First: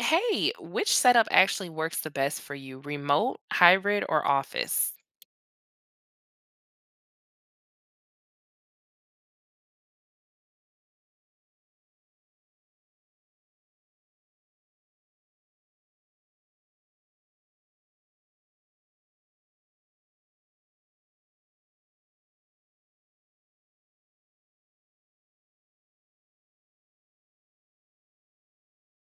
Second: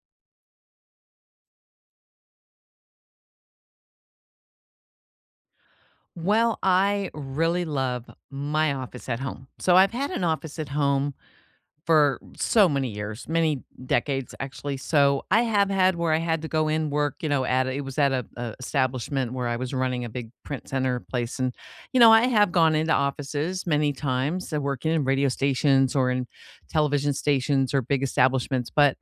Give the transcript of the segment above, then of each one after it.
Hey, which setup actually works the best for you, remote, hybrid, or office? Well, I really love my office at home. So I've had an office at home for so many years, many decades actually. So I have had where I had to go in work, you know, at a establishment where I was running a big print center place, and you know I have gone into offices many times, working in radio stations or in television stations or big establishments, but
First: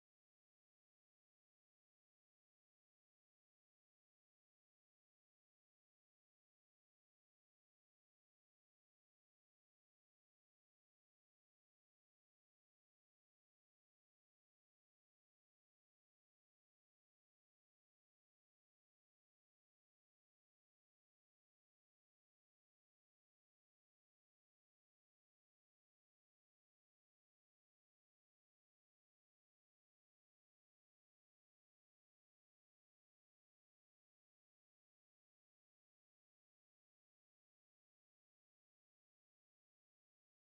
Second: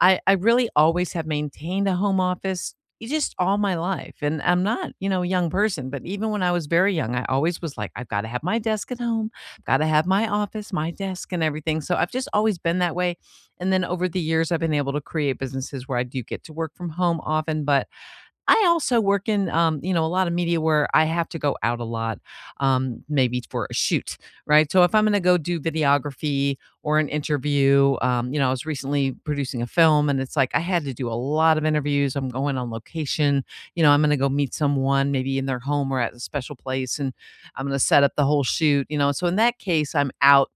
I really always have maintained a home office just all my life. And I'm not, you know, a young person, but even when I was very young I always was like, I've got to have my desk at home. Gotta have my office, my desk, and everything. So I've just always been that way. And then over the years, I've been able to create businesses where I do get to work from home often, but I also work in, you know, a lot of media where I have to go out a lot, maybe for a shoot, right? So if I'm going to go do videography or an interview, you know, I was recently producing a film and it's like I had to do a lot of interviews. I'm going on location, you know, I'm going to go meet someone maybe in their home or at a special place, and I'm going to set up the whole shoot, you know. So in that case, I'm out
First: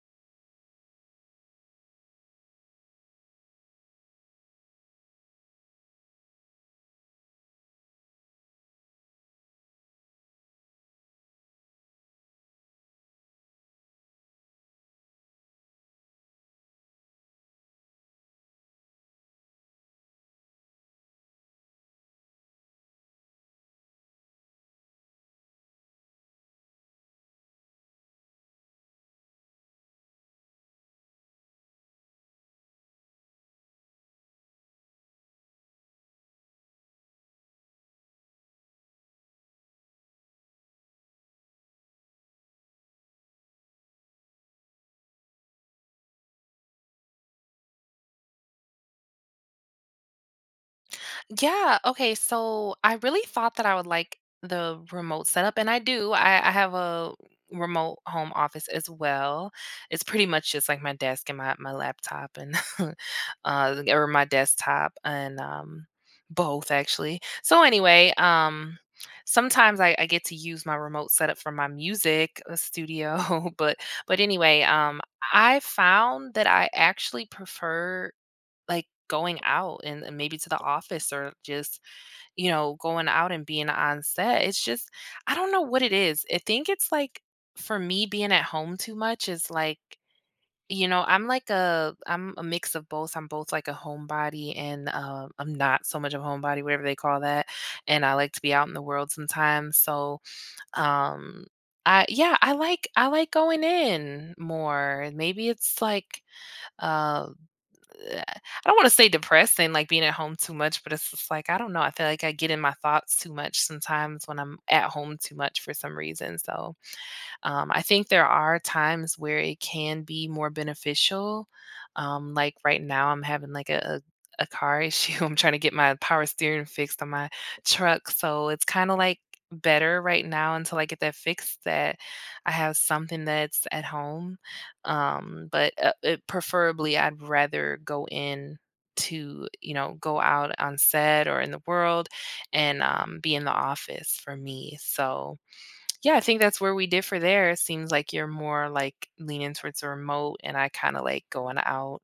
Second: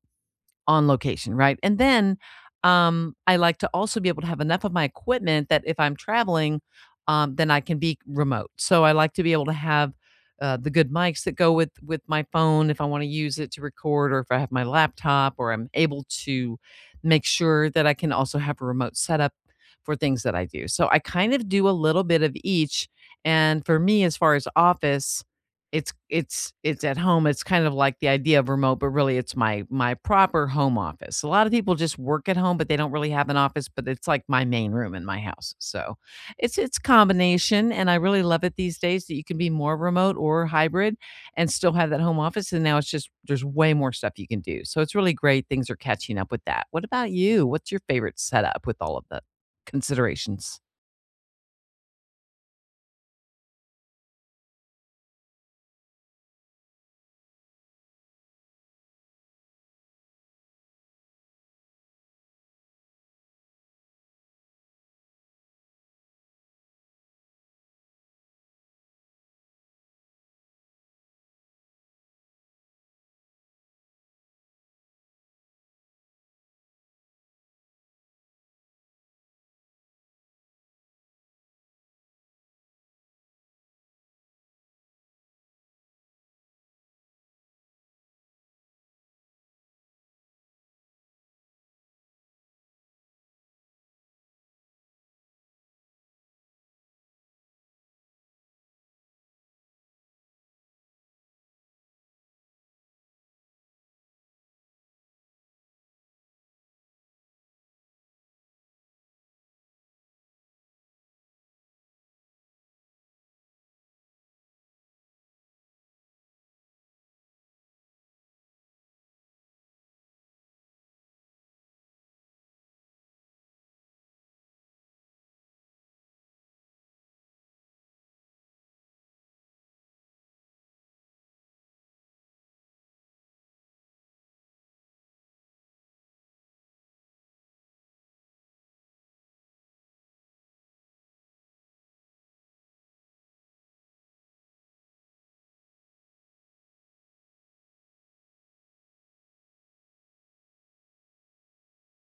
on location, right? And then, I like to also be able to have enough of my equipment that if I'm traveling, then I can be remote. So I like to be able to have, the good mics that go with my phone if I wanna use it to record, or if I have my laptop, or I'm able to make sure that I can also have a remote setup for things that I do. So I kind of do a little bit of each, and for me, as far as office, it's at home. It's kind of like the idea of remote, but really it's my proper home office. A lot of people just work at home, but they don't really have an office, but it's like my main room in my house. So, it's combination, and I really love it these days that you can be more remote or hybrid and still have that home office, and now it's just there's way more stuff you can do. So, it's really great things are catching up with that. What about you? What's your favorite setup with all of the considerations? Yeah. Okay. So I really thought that I would like the remote setup, and I do. I have a remote home office as well. It's pretty much just like my desk and my laptop and or my desktop and both actually. So anyway, sometimes I get to use my remote setup for my music studio, but but anyway, I found that I actually prefer like going out and maybe to the office or just, you know, going out and being on set. It's just I don't know what it is. I think it's like for me being at home too much is like, you know, I'm a mix of both. I'm both like a homebody and I'm not so much of a homebody, whatever they call that. And I like to be out in the world sometimes. So, um I I like going in more. Maybe it's like uh I don't want to say depressing, like being at home too much, but it's just like I don't know. I feel like I get in my thoughts too much sometimes when I'm at home too much for some reason. So I think there are times where it can be more beneficial. Like right now, I'm having like a car issue. I'm trying to get my power steering fixed on my truck. So it's kind of like better right now until I get that fixed that I have something that's at home. But it, preferably, I'd rather go in to you know go out on set or in the world and be in the office for me so yeah, I think that's where we differ there. It seems like you're more like leaning towards the remote, and I kind of like going out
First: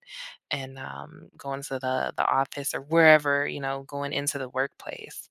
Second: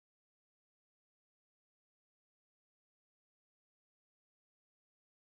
and going to the office or wherever, you know, going into the workplace.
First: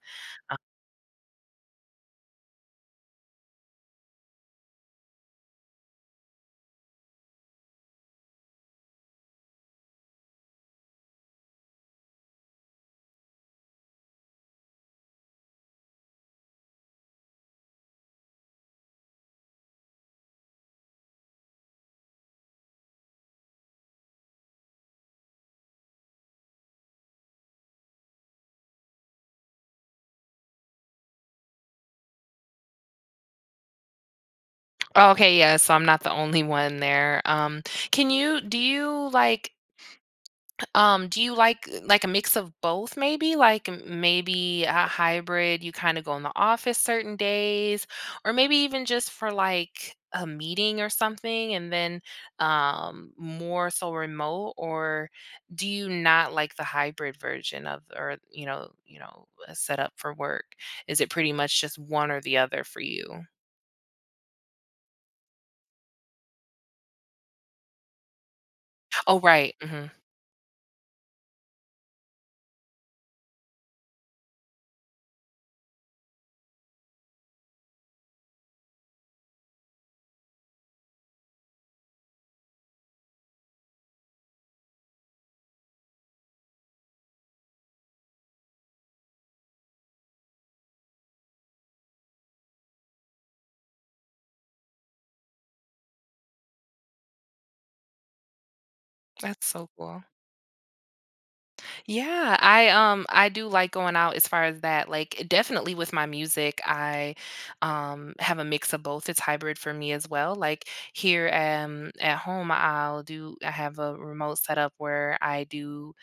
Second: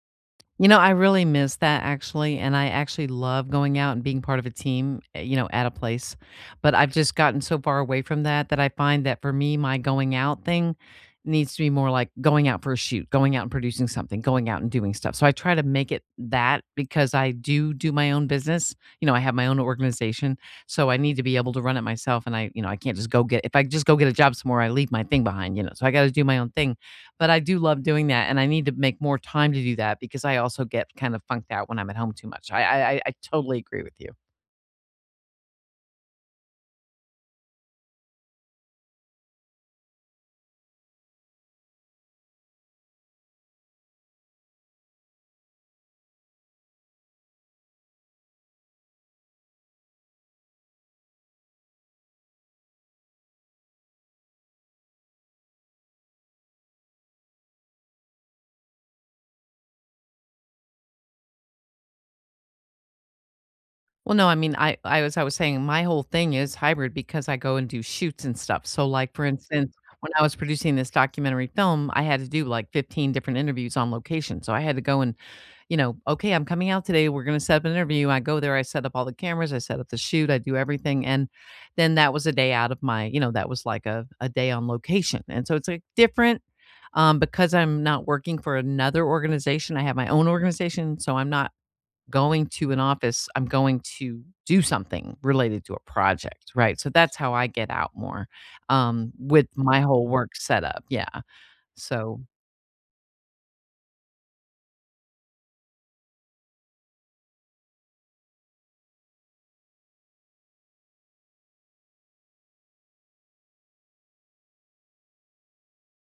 You know, I really miss that actually, and I actually love going out and being part of a team, eh, you know, at a place. But I've just gotten so far away from that that I find that for me, my going out thing needs to be more like going out for a shoot, going out and producing something, going out and doing stuff. So I try to make it that because I do do my own business. You know, I have my own organization, so I need to be able to run it myself. And I, you know, I can't just go get if I just go get a job somewhere, I leave my thing behind. You know, so I got to do my own thing, but I do love doing that, and I need to make more time to do that because I also get kind of funked out when I'm at home too much. I totally agree with you. Oh, okay, yeah, so I'm not the only one there. Can you Do you like do you like a mix of both maybe? Like maybe a hybrid, you kind of go in the office certain days, or maybe even just for like a meeting or something, and then more so remote, or do you not like the hybrid version of or you know, a setup for work? Is it pretty much just one or the other for you? Well, no, I mean, I as I was saying, my whole thing is hybrid because I go and do shoots and stuff. So, like, Oh, for right. instance, Hmm. when I was producing this documentary film, I had to do like 15 different interviews on location. So I had to go and, you know, okay, I'm coming out today. We're going to set up an interview. I go there. I set up all the cameras. I set up the shoot. I do everything. And then that was a day out of my, you know, that was like a day on location. And so it's like different, because I'm not working for another organization. I have my own organization. So I'm not going to an office. I'm going to do something related to a project. Right. So that's how I get out more, That's with so my cool. whole work setup. Yeah. So Yeah, I do like going out as far as that. Like definitely with my music, I have a mix of both. It's hybrid for me as well. Like here at home I'll do I have a remote setup where I do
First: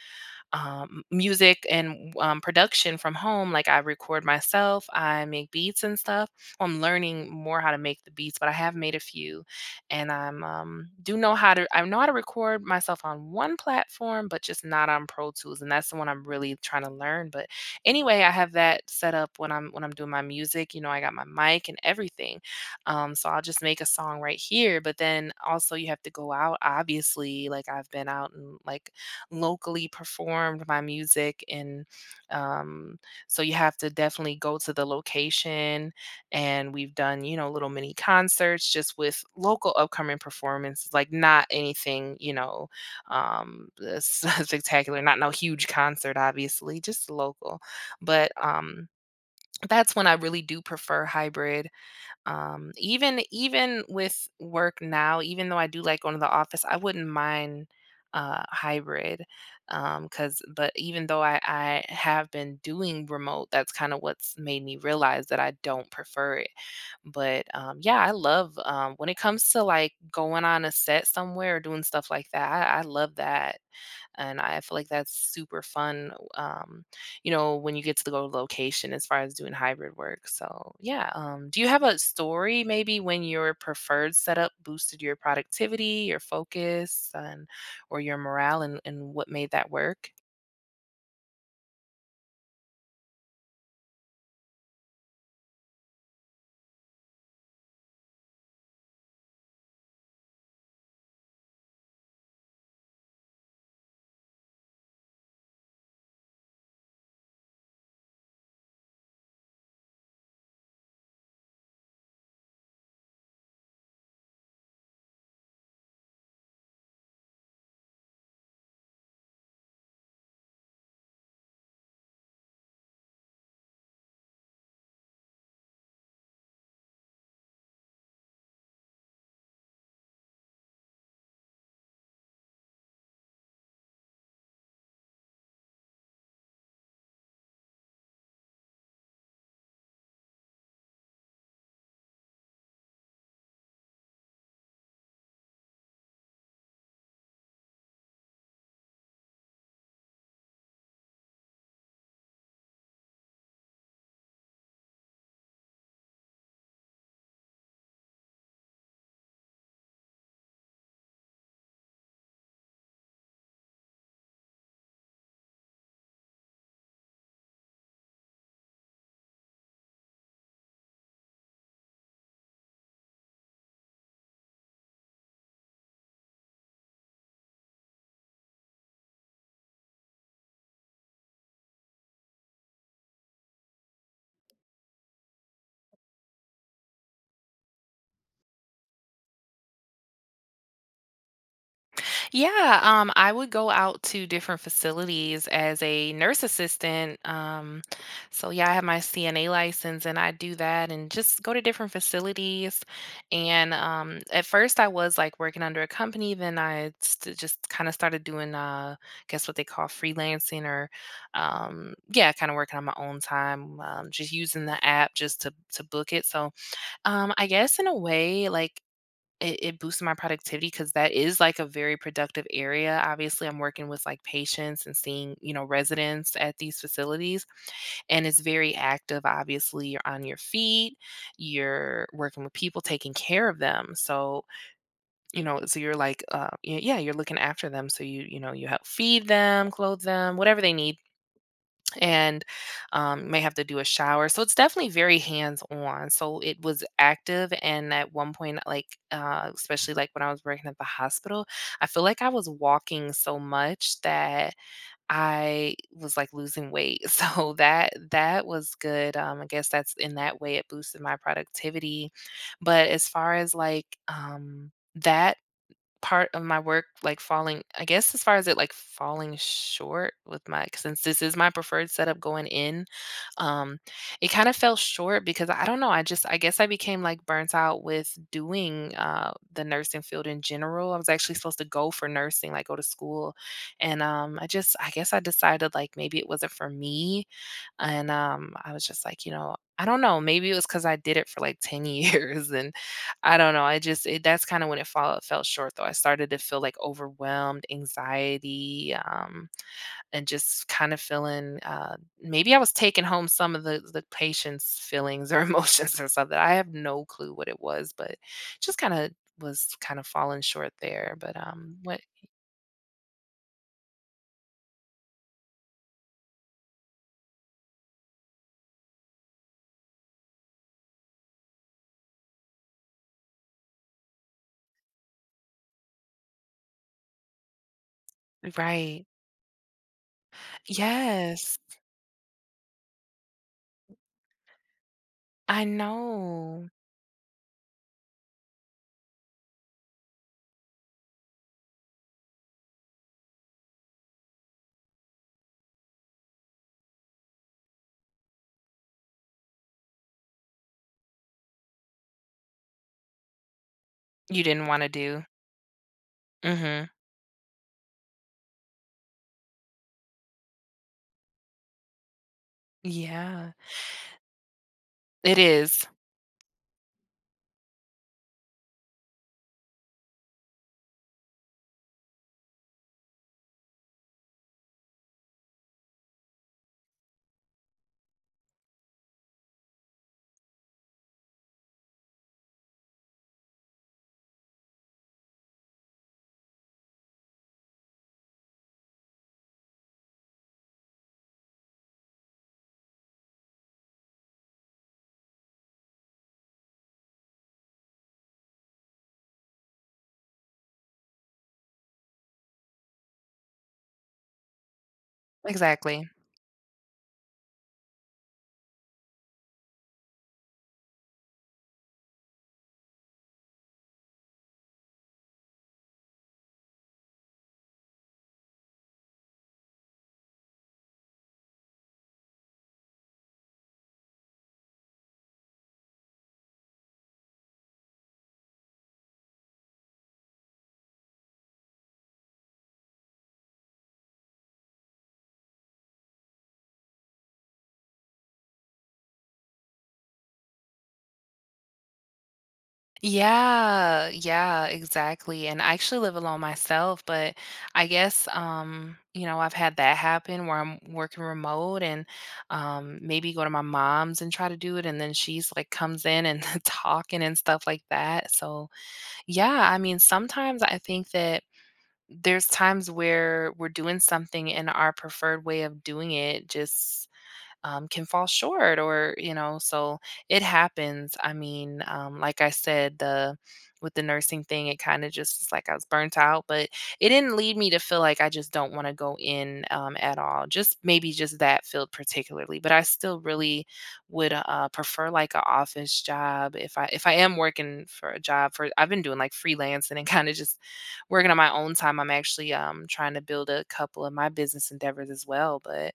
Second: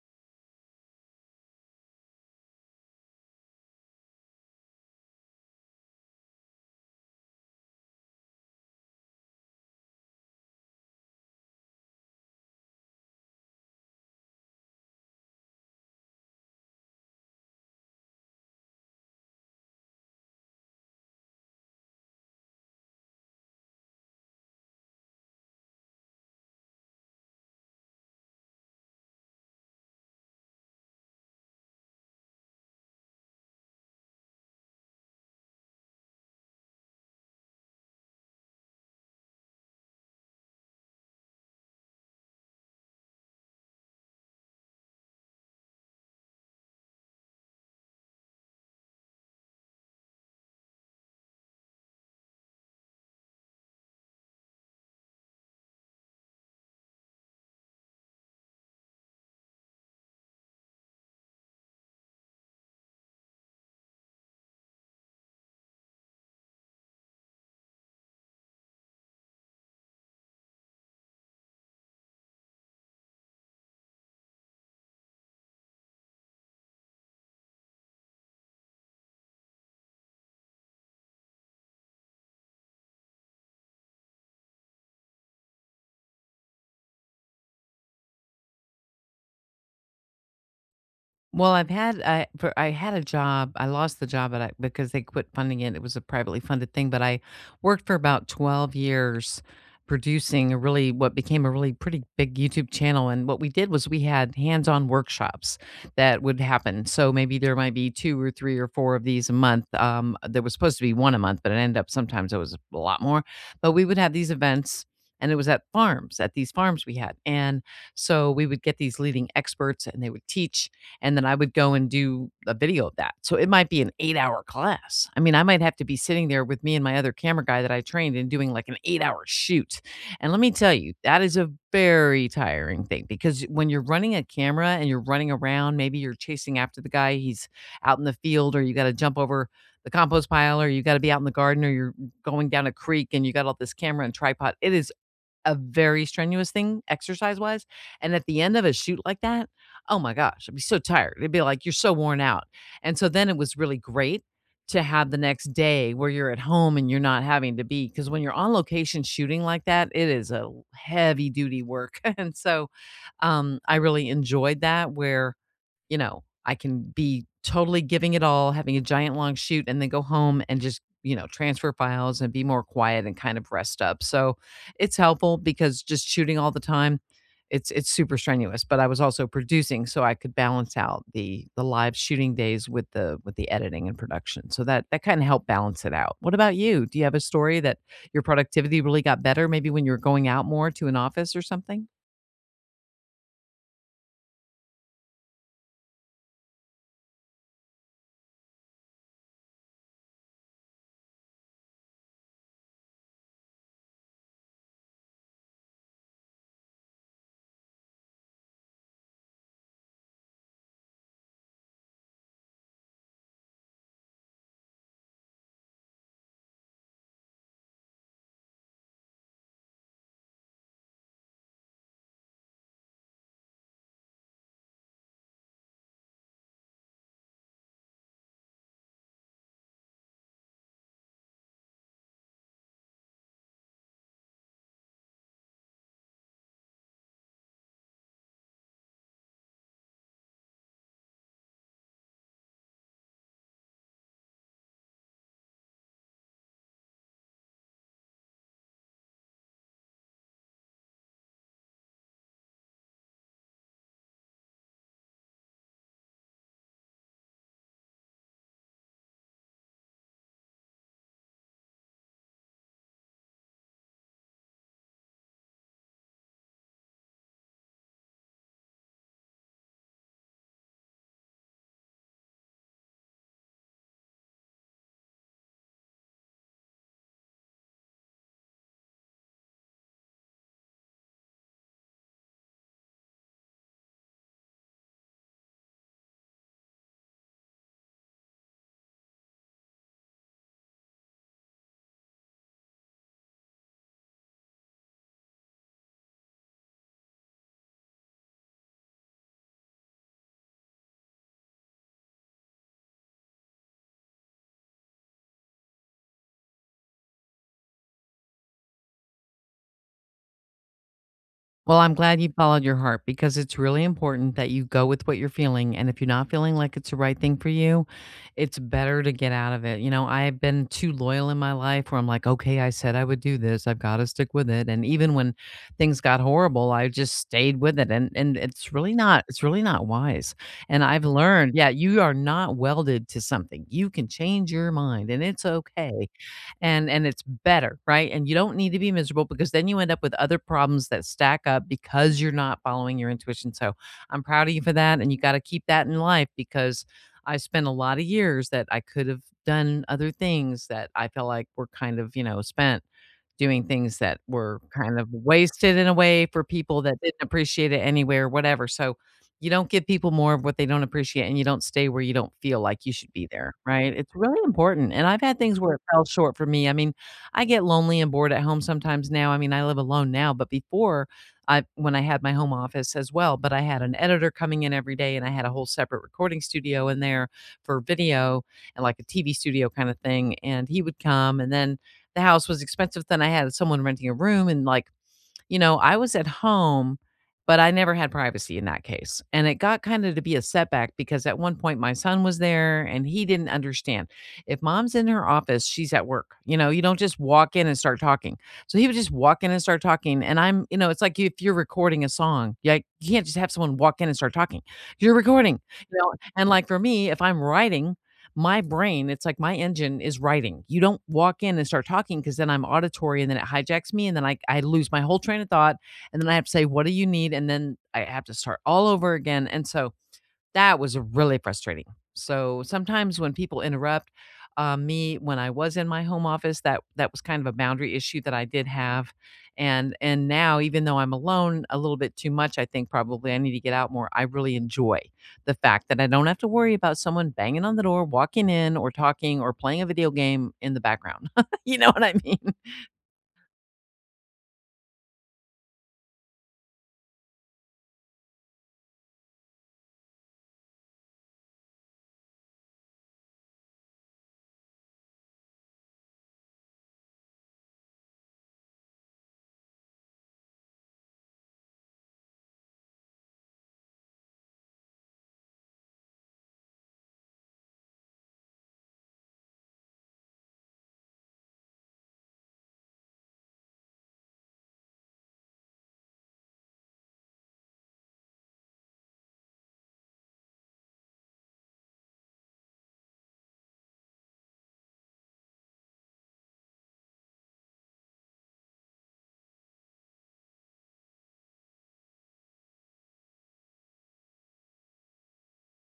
music and production from home. Like I record myself, I make beats and stuff. I'm learning more how to make the beats, but I have made a few, and I'm do know how to. I know how to record myself on one platform, but just not on Pro Tools, and that's the one I'm really trying to learn. But anyway, I have that set up when I'm doing my music. You know, I got my mic and everything, so I'll just make a song right here. But then also, you have to go out. Obviously, like I've been out and like locally performed my music and um so you have to definitely go to the location and we've done you know little mini concerts just with local upcoming performances like not anything you know um spectacular not no huge concert obviously just local but that's when I really do prefer hybrid even with work now, even though I do like going to the office, I wouldn't mind hybrid 'cause cause but even though I have been doing remote, that's kind of what's made me realize that I don't prefer it but yeah I love when it comes to like going on a set somewhere or doing stuff like that I love that and I feel like that's super fun, you know, when you get to the go to location as far as doing hybrid work. So yeah, do you have a story maybe when your preferred setup boosted your productivity, your focus, and or your morale, and what made that work? I had a job. I lost the job, but I because they quit funding it. It was a privately funded thing, but I worked for about 12 years producing a really what became a really pretty big YouTube channel. And what we did was we had hands-on workshops that would happen. So maybe there might be 2 or 3 or 4 of these a month. There was supposed to be one a month, but it ended up sometimes it was a lot more. But we would have these events, and it was at farms, at these farms we had. And so we would get these leading experts and they would teach, and then I would go and do a video of that. So it might be an 8-hour class. I mean, I might have to be sitting there with me and my other camera guy that I trained and doing like an 8-hour shoot. And let me tell you, that is a very tiring thing, because when you're running a camera and you're running around, maybe you're chasing after the guy, he's out in the field, or you got to jump over the compost pile, or you got to be out in the garden, or you're going down a creek and you got all this camera and tripod. It is a very strenuous thing, exercise wise. And at the end of a shoot like that, oh my gosh, I'd be so tired. It'd be like, you're so worn out. And so then it was really great to have the next day where you're at home and you're not having to be, because when you're on location shooting like that, it is a heavy duty work. And so, I really enjoyed that where, you know, I can be totally giving it all, having a giant long shoot, and then go home and just, you know, transfer files and be more quiet and kind of rest up. So it's helpful because just shooting all the time, it's super strenuous. But I was also producing, so I could balance out the live shooting days with the editing and production. So that that kind of helped balance it out. What about you? Do you have a story that your productivity really got better, maybe when you were going out more to an office or something? Yeah, I would go out to different facilities as a nurse assistant. So yeah, I have my CNA license and I do that and just go to different facilities. And at first I was like working under a company, then just kind of started doing I guess what they call freelancing or yeah, kind of working on my own time, just using the app just to book it. So I guess in a way, like it boosted my productivity, because that is, like, a very productive area. Obviously, I'm working with, like, patients and seeing, you know, residents at these facilities, and it's very active, obviously, you're on your feet, you're working with people, taking care of them, so, you know, so you're like, y yeah, you're looking after them, so you know, you help feed them, clothe them, whatever they need and may have to do a shower. So it's definitely very hands on. So it was active. And at one point, like, especially like when I was working at the hospital, I feel like I was walking so much that I was like losing weight. So that was good. I guess that's in that way it boosted my productivity. But as far as like, that part of my work like falling I guess as far as it like falling short with my since this is my preferred setup going in, um, it kind of fell short because I don't know, I just I guess I became like burnt out with doing the nursing field in general. I was actually supposed to go for nursing, like go to school. And I just I guess I decided like maybe it wasn't for me. And I was just like, you know, I don't know, maybe it was because I did it for like 10 years and I don't know, I just it that's kinda when it fall fell short though. I started to feel, like, overwhelmed, anxiety, and just kind of feeling, maybe I was taking home some of the patient's feelings or emotions or something. I have no clue what it was, but just kinda was kind of falling short there, but, Well, I'm what glad you followed your heart because it's really important that you go with what you're feeling. And if you're not feeling like it's the right thing for you, it's better to get out of it. You know, I've been too loyal in my life where I'm like, okay, I said I would do this. I've got to stick with it. And even when things got horrible, I just stayed with it. And Right. It's really not wise. And I've learned, Yes. yeah, you are not welded to something. You can change your mind and it's I okay, know. and it's better, right? And you don't need to be miserable because then you end up with other problems that stack up because you're not following your intuition. So I'm proud of you for that, and you got to keep that in life because I spent a lot of years that I could have done other things that I felt like were kind of, you know, spent doing things that You were didn't wanna kind of do. wasted in a way for people Mhm. that didn't appreciate it anywhere, whatever. So, you don't give people more of what they don't appreciate, and you don't stay where you don't feel like you should be there, Yeah. right? It's really important, and I've It had things where it is. fell short for me. I mean, I get lonely and bored at home sometimes now. I mean, I live alone now, but before I when I had my home office as well, but I had an editor coming in every day and I had a whole separate recording studio in there for video and like a TV studio kind of thing, and he would come, and then the house was expensive, then I had someone renting a room and like, you know, I was at home, but I never had privacy in that case. And it got kind of to be a setback because at one point my son was there and he didn't understand. If mom's in her office, she's at work. You know, you don't just walk in and start talking. So he would just walk in and start talking. And I'm, you know, it's like if you're recording a song, yeah, you can't just have someone walk in and start talking. You're recording, you Exactly. know. And like for me, if I'm writing, my brain, it's like my engine is writing. You don't walk in and start talking because then I'm auditory and then it hijacks me and then I lose my whole train of thought. And then I have to say, what do you need? And then I have to start all over again. And so that was really frustrating. So sometimes when people interrupt, me when I was in my home office, that that was kind of a boundary issue that I did have, and now even though I'm alone a little bit too much, I think probably I need to get out more. I really enjoy the fact that I don't have to worry about someone banging on the door, walking in, or talking, or playing a video game in the background. You know what I mean? Yeah, yeah, exactly. And I actually live alone myself, but I guess you know, I've had that happen where I'm working remote and maybe go to my mom's and try to do it and then she's like comes in and talking and stuff like that. So, yeah, I mean, sometimes I think that there's times where we're doing something and our preferred way of doing it just can fall short or you know so it happens I mean like I said the with the nursing thing it kind of just was like I was burnt out but it didn't lead me to feel like I just don't want to go in at all just maybe just that field particularly but I still really would prefer like an office job if I am working for a job for I've been doing like freelancing and kind of just working on my own time I'm actually trying to build a couple of my business endeavors as well but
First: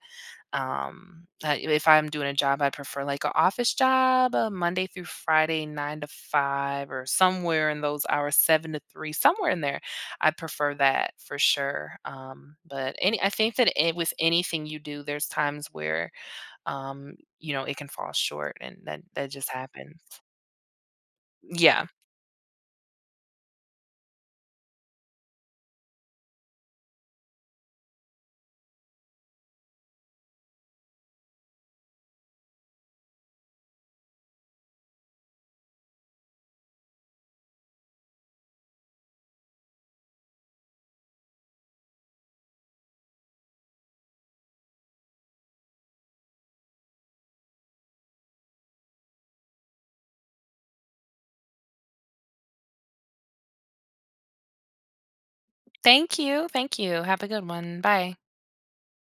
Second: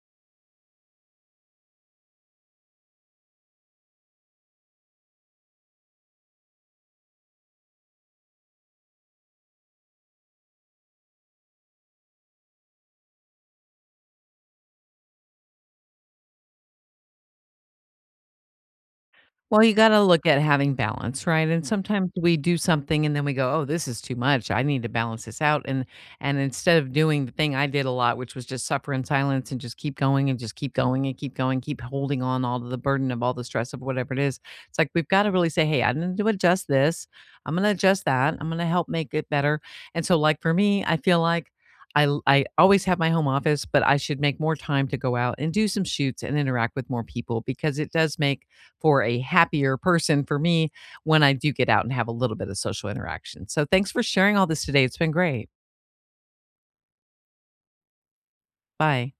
if I'm doing a job, I prefer like an office job, Monday through Friday, 9 to 5, or somewhere in those hours, 7 to 3, somewhere in there. I prefer that for sure. But I think that it, with anything you do, there's times where, you know, it can fall short and that just Well, you happens. gotta look at having balance, right? And Yeah. sometimes we do something and then we go, "Oh, this is too much. I need to balance this out." And instead of doing the thing I did a lot, which was just suffer in silence and just keep going and just keep going and keep going, keep holding on all to the burden of all the stress of whatever it is. It's like we've got to really say, "Hey, I need to adjust this. I'm gonna adjust that. I'm gonna help make it better." And so, like for me, I feel like I always have my home office, but I should make more time to go out and do some shoots and interact with more people because it does make for a happier person for me when I do get out and have a little bit of social interaction. So thanks for sharing all this today. It's been great. Thank you. Thank you. Have a good one. Bye. Bye.